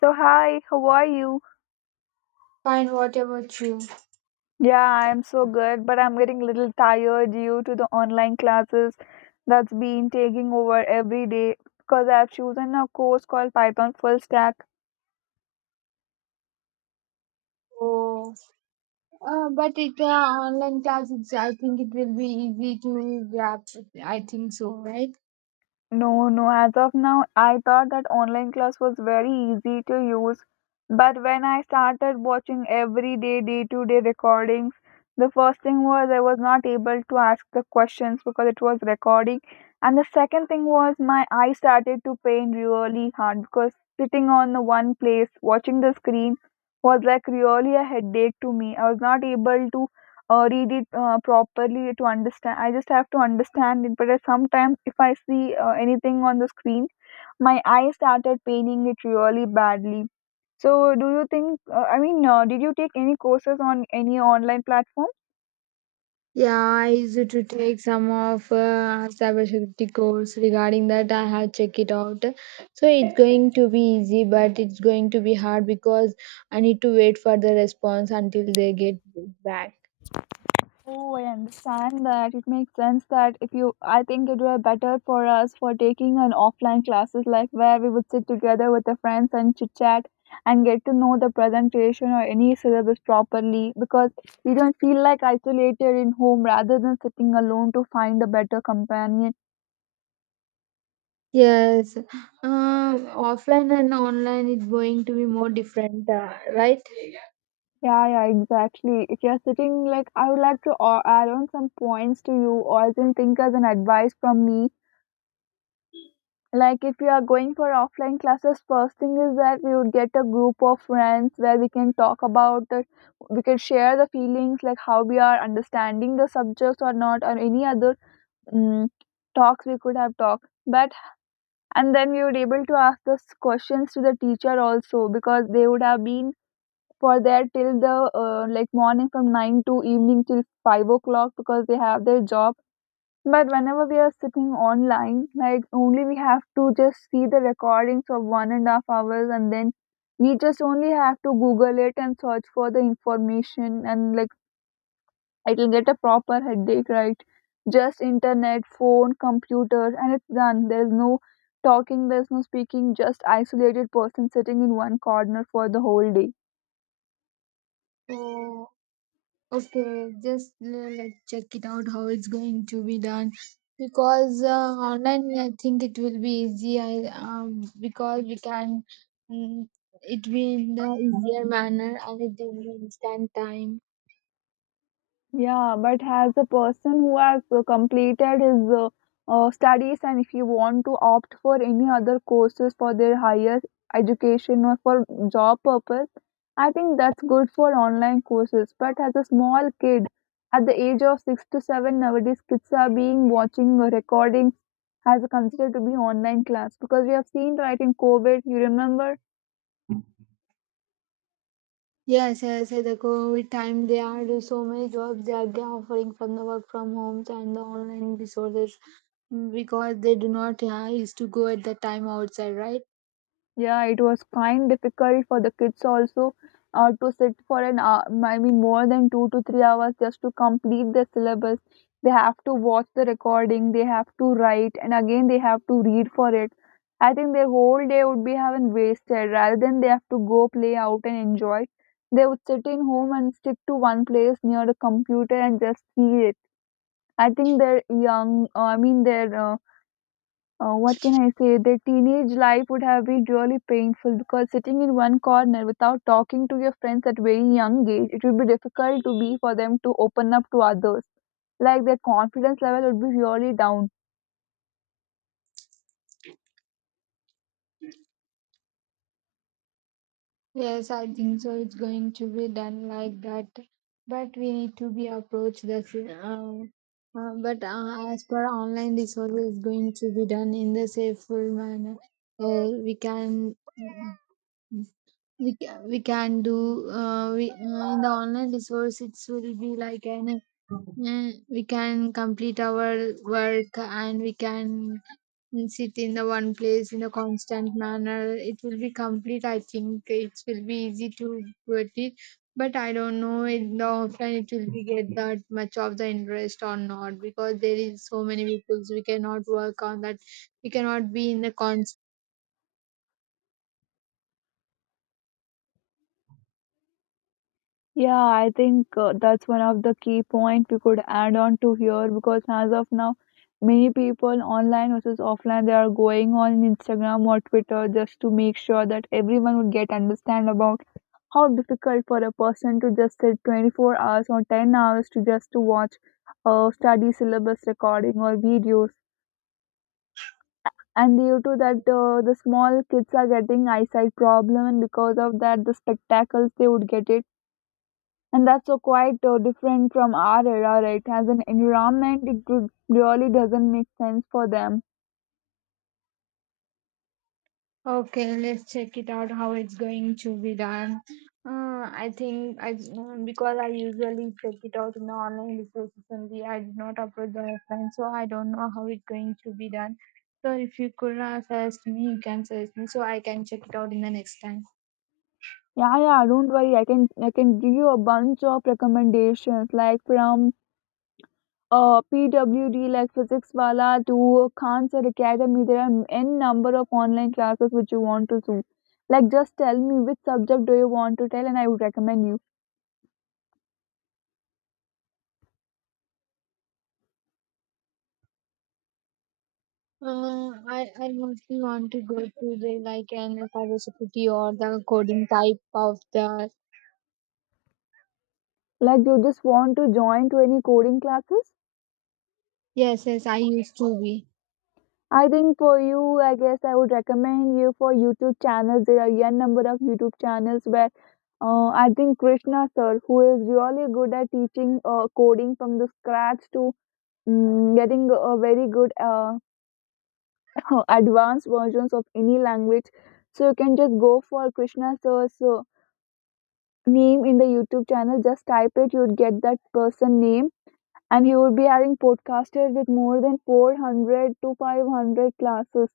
So, hi, how are you? Fine, what about you? Yeah, I'm so good, but I'm getting a little tired due to the online classes that's been taking over every day because I've chosen a course called Python Full Stack. Oh, but it online classes. I think it will be easy to grab. I think so, right? No, no, as of now, I thought that online class was very easy to use. But when I started watching every day, day to day recordings, the first thing was I was not able to ask the questions because it was recording. And the second thing was my eye started to pain really hard because sitting on the one place watching the screen was like really a headache to me. I was not able to read it properly to understand. I just have to understand it. But sometimes, if I see anything on the screen, my eye started paining it really badly. So, do you think? Did you take any courses on any online platform? Yeah, I used to take some of cybersecurity course regarding that. I have checked it out, so it's going to be easy, but it's going to be hard because I need to wait for the response until they get back. Oh, I understand that. It makes sense that if you, I think it were better for us for taking an offline classes like where we would sit together with the friends and chit chat and get to know the presentation or any syllabus properly because we don't feel like isolated in home rather than sitting alone to find a better companion. Yes, offline and online is going to be more different, right? Yeah, yeah, exactly. If you're sitting like, I would like to add on some points to you or as in think as an advice from me, like if we are going for offline classes, first thing is that we would get a group of friends where we can talk about the, we can share the feelings like how we are understanding the subjects or not or any other mm talks we could have talked. But and then we would able to ask those questions to the teacher also, because they would have been for there till the like morning from 9 to evening till 5 o'clock because they have their job. But whenever we are sitting online, like only we have to just see the recordings of 1.5 hours and then we just only have to Google it and search for the information, and like it'll get a proper headache, right? Just internet, phone, computer, and it's done. There's no talking, there's no speaking, just isolated person sitting in one corner for the whole day. Oh, okay, let's check it out how it's going to be done. Because online, I think it will be easy. I because we can mm, it be in the easier manner, and it will be instant time. Yeah, but as a person who has completed his studies, and if you want to opt for any other courses for their higher education or for job purpose, I think that's good for online courses. But as a small kid, at the age of six to seven, nowadays kids are being watching recordings as considered to be online class because we have seen right in COVID. You remember? Yes, yes, yes, the COVID time they are do so many jobs, they are offering from the work from homes and the online resources, because they do not used to go at the time outside, right? Yeah, it was kind difficult for the kids also, to sit for an hour, I mean more than 2 to 3 hours just to complete the syllabus. They have to watch the recording, they have to write, and again they have to read for it. I think their whole day would be having wasted. Rather than they have to go play out and enjoy, they would sit in home and stick to one place near the computer and just see it. I think their young, their what can I say? Their teenage life would have been really painful because sitting in one corner without talking to your friends at very young age, it would be difficult to be for them to open up to others. Like their confidence level would be really down. Yes, I think so. It's going to be done like that, but we need to be approached but as per online resources, going to be done in the safer manner. We can we can do in the online resource it will be like an, we can complete our work, and we can and sit in the one place in a constant manner, it will be complete. I think it will be easy to get it, but I don't know in the offline it will be get that much of the interest or not, because there is so many people we cannot work on that, we cannot be in the constant. Yeah, I think that's one of the key point we could add on to here, because as of now, many people online versus offline, they are going on Instagram or Twitter just to make sure that everyone would get understand about how difficult for a person to just sit 24 hours or 10 hours to just to watch study syllabus recording or videos, and due to that the small kids are getting eyesight problem, and because of that the spectacles they would get it. And that's so quite different from our era, right? As an environment, really doesn't make sense for them. Okay, let's check it out how it's going to be done. I think because I usually check it out in the online resources only. I do not upload the offline, so I don't know how it's going to be done. So if you could suggest me, you can suggest me so I can check it out in the next time. Yeah, yeah, don't worry. I can give you a bunch of recommendations, like from PWD, like physics wala, to Khan's Academy. There are n number of online classes which you want to do. Like, just tell me which subject do you want to tell, and I would recommend you. I mostly want to go to the like an cybersecurity or the coding type of the, Like, you just want to join to any coding classes? yes, yes, I used to be. I think for you, I guess I would recommend you for YouTube channels. There are a number of YouTube channels where I think Krishna sir, who is really good at teaching coding from the scratch to getting a very good advanced versions of any language. So you can just go for Krishna sir's name in the YouTube channel. Just type it, you'd get that person name, and you would be having podcasted with more than 400 to 500 classes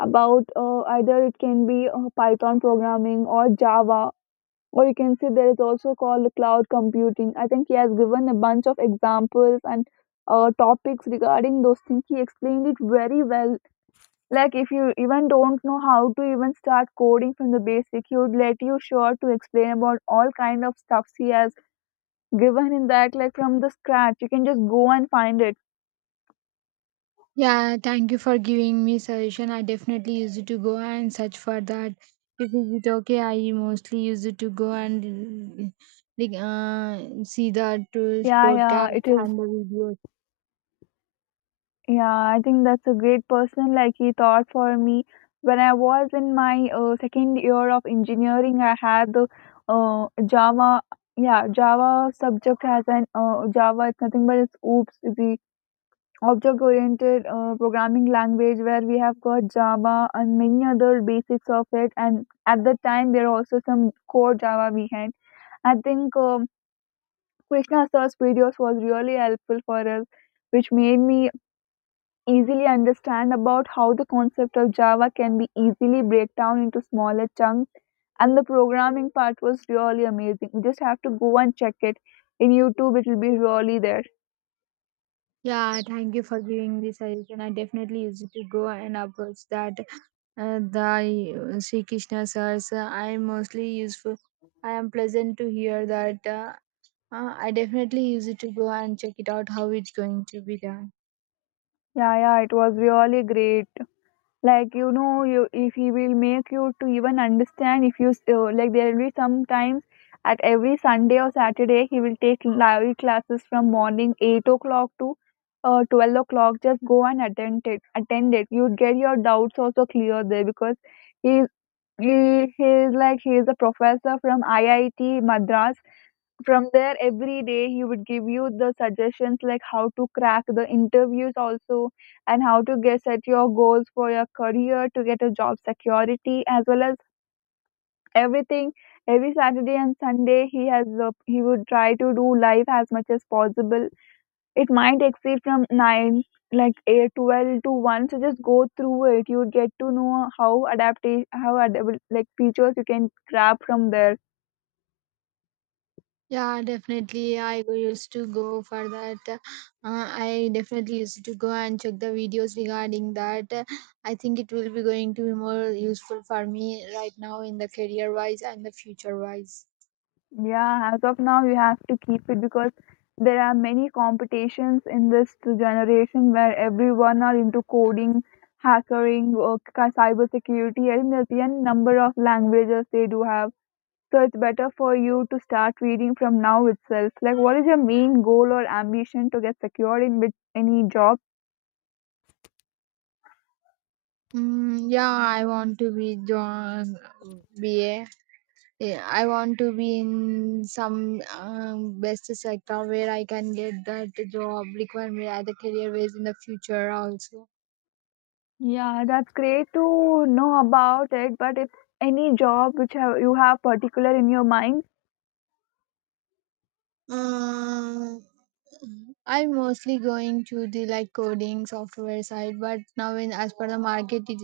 about either it can be python programming or java, or you can say there is also called cloud computing. I think he has given a bunch of examples and topics regarding those things. He explained it very well. Like if you even don't know how to even start coding from the basic, he would let you sure to explain about all kind of stuffs he has given in that. Like from the scratch you can just go and find it. Yeah, thank you for giving me suggestion. I definitely use it to go and search for that. If is it okay, I mostly use it to go and like, see the tools, Yeah, yeah, podcast it is. and the videos. Yeah, I think that's a great person. Like he thought for me when I was in my second year of engineering. I had the Java, yeah, Java subject as an Java. It's nothing but it's OOPS, the object-oriented programming language where we have got Java and many other basics of it. And at the time, there are also some core Java we had. I think Krishna sir's videos was really helpful for us, which made me easily understand about how the concept of Java can be easily break down into smaller chunks. And the programming part was really amazing. You just have to go and check it in YouTube. It will be really there. Yeah, thank you for giving this suggestion. I definitely use it to go and approach that, the Sri Krishna sirs. I mostly useful. I am pleasant to hear that. I definitely use it to go and check it out how it's going to be done. Yeah, yeah, it was really great. Like you know, you, if he will make you to even understand, if you s- like there will be sometimes at every sunday or saturday he will take live classes from morning 8 o'clock to 12 o'clock. Just go and attend it, attend it, you'd get your doubts also clear there because he he he is like he is a professor from iit madras. From there every day he would give you the suggestions like how to crack the interviews also and how to get set your goals for your career to get a job security as well as everything. Every saturday and sunday he has he would try to do live as much as possible. It might exceed from 9, like 8:12 to 1. So just go through it, you would get to know how adapt, how adaptable like features you can grab from there. Yeah, definitely. Used to go for that. I definitely used to go and check the videos regarding that. I think it will be going to be more useful for me right now in the career wise and the future wise. Yeah, as of now, you have to keep it because there are many competitions in this generation where everyone are into coding, hacking, or cyber security. I think there's a number of languages they do have. So it's better for you to start reading from now itself. Like, what is your main goal or ambition to get secured in which any job? Mm, yeah, I want to be John BA. Yeah, I want to be in some best sector where I can get that job requirement as a career wise in the future also. Yeah, that's great to know about it. But if any job which have, you have particular in your mind, Mm. I'm mostly going to the like coding software side, but now in as per the market, it,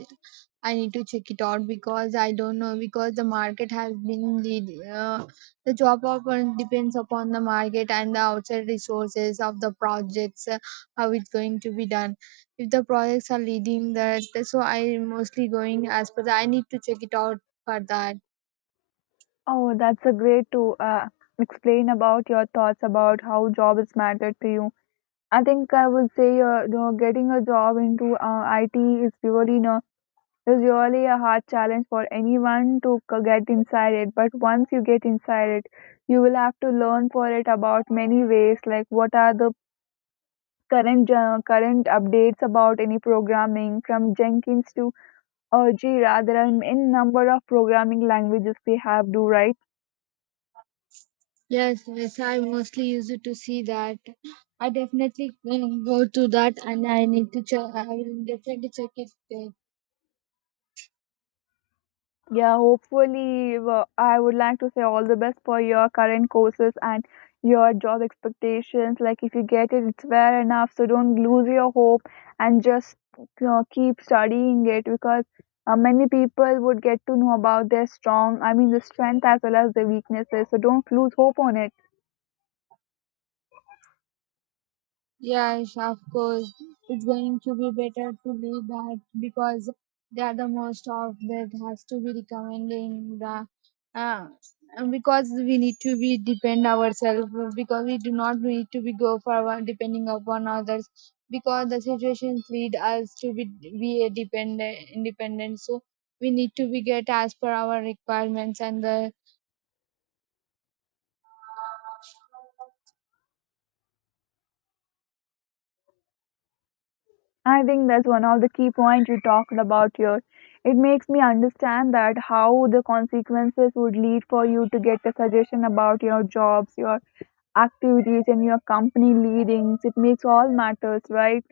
I need to check it out because I don't know, because the market has been lead, the job often depends upon the market and the outside resources of the projects, how it's going to be done. If the projects are leading that, so I'm mostly going as per the, I need to check it out for that. oh, that's a great to explain about your thoughts about how jobs matter to you. I think I would say you know, getting a job into IT is really, you know, is really a hard challenge for anyone to get inside it. But once you get inside it, you will have to learn for it about many ways, like what are the current updates about any programming from Jenkins to Jira. There are n number of programming languages we have to right. Yes, yes, I mostly use it to see that. I definitely will go to that, and I need to check, I will definitely check it. Yeah, hopefully, well, I would like to say all the best for your current courses and your job expectations. Like, if you get it, it's fair enough. So, don't lose your hope, and just you know, keep studying it because many people would get to know about their strong, I mean, the strength as well as the weaknesses. So, don't lose hope on it. Yes, of course. It's going to be better to leave that because they are the most of that has to be recommending the, uh, and because we need to be depend ourselves, because we do not need to be depending upon others, because the situations lead us to be a dependent independent, so we need to be get as per our requirements and the. I think that's one of the key points you talked about here. It makes me understand that how the consequences would lead for you to get a suggestion about your jobs, your activities and your company leadings. It makes all matters, right?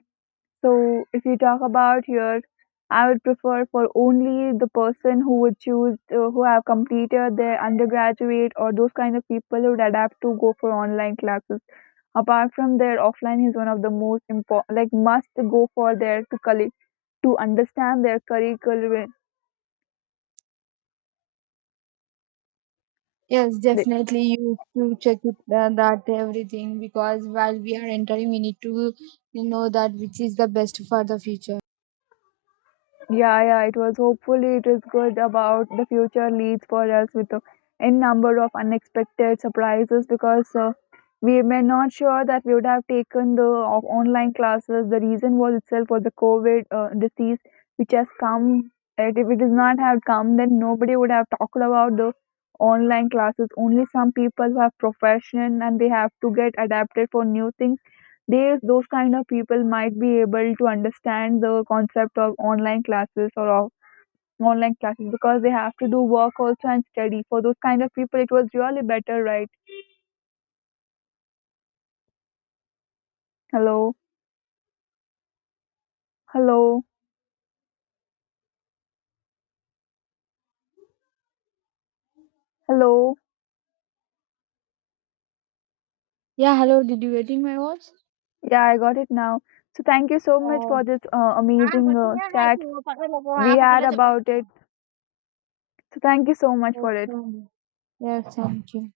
So if you talk about here, I would prefer for only the person who would choose who have completed their undergraduate or those kind of people who would adapt to go for online classes. Apart from their offline is one of the most important, like must go for their to collect to understand their curriculum. Yes, definitely. You to check it that everything, because while we are entering, we need to know that which is the best for the future. Yeah, yeah, it was hopefully it is good about the future leads for us with a n number of unexpected surprises because we were not sure that we would have taken the online classes. The reason was itself for the COVID disease which has come. And if it does not have come, then nobody would have talked about the online classes. Only some people who have profession and they have to get adapted for new things, they, those kind of people might be able to understand the concept of online classes or of online classes because they have to do work also and study. For those kind of people, it was really better, right? Hello, hello, hello. Yeah. Hello. Did you getting my voice? Yeah, I got it now. So thank you so much for this हाँ amazing बस ये है chat कि वो पकड़ लो वो we वहाँ पकड़ had लो तो बैठ about it. जाओ। So thank you so much for it. Okay. Yes. Thank you.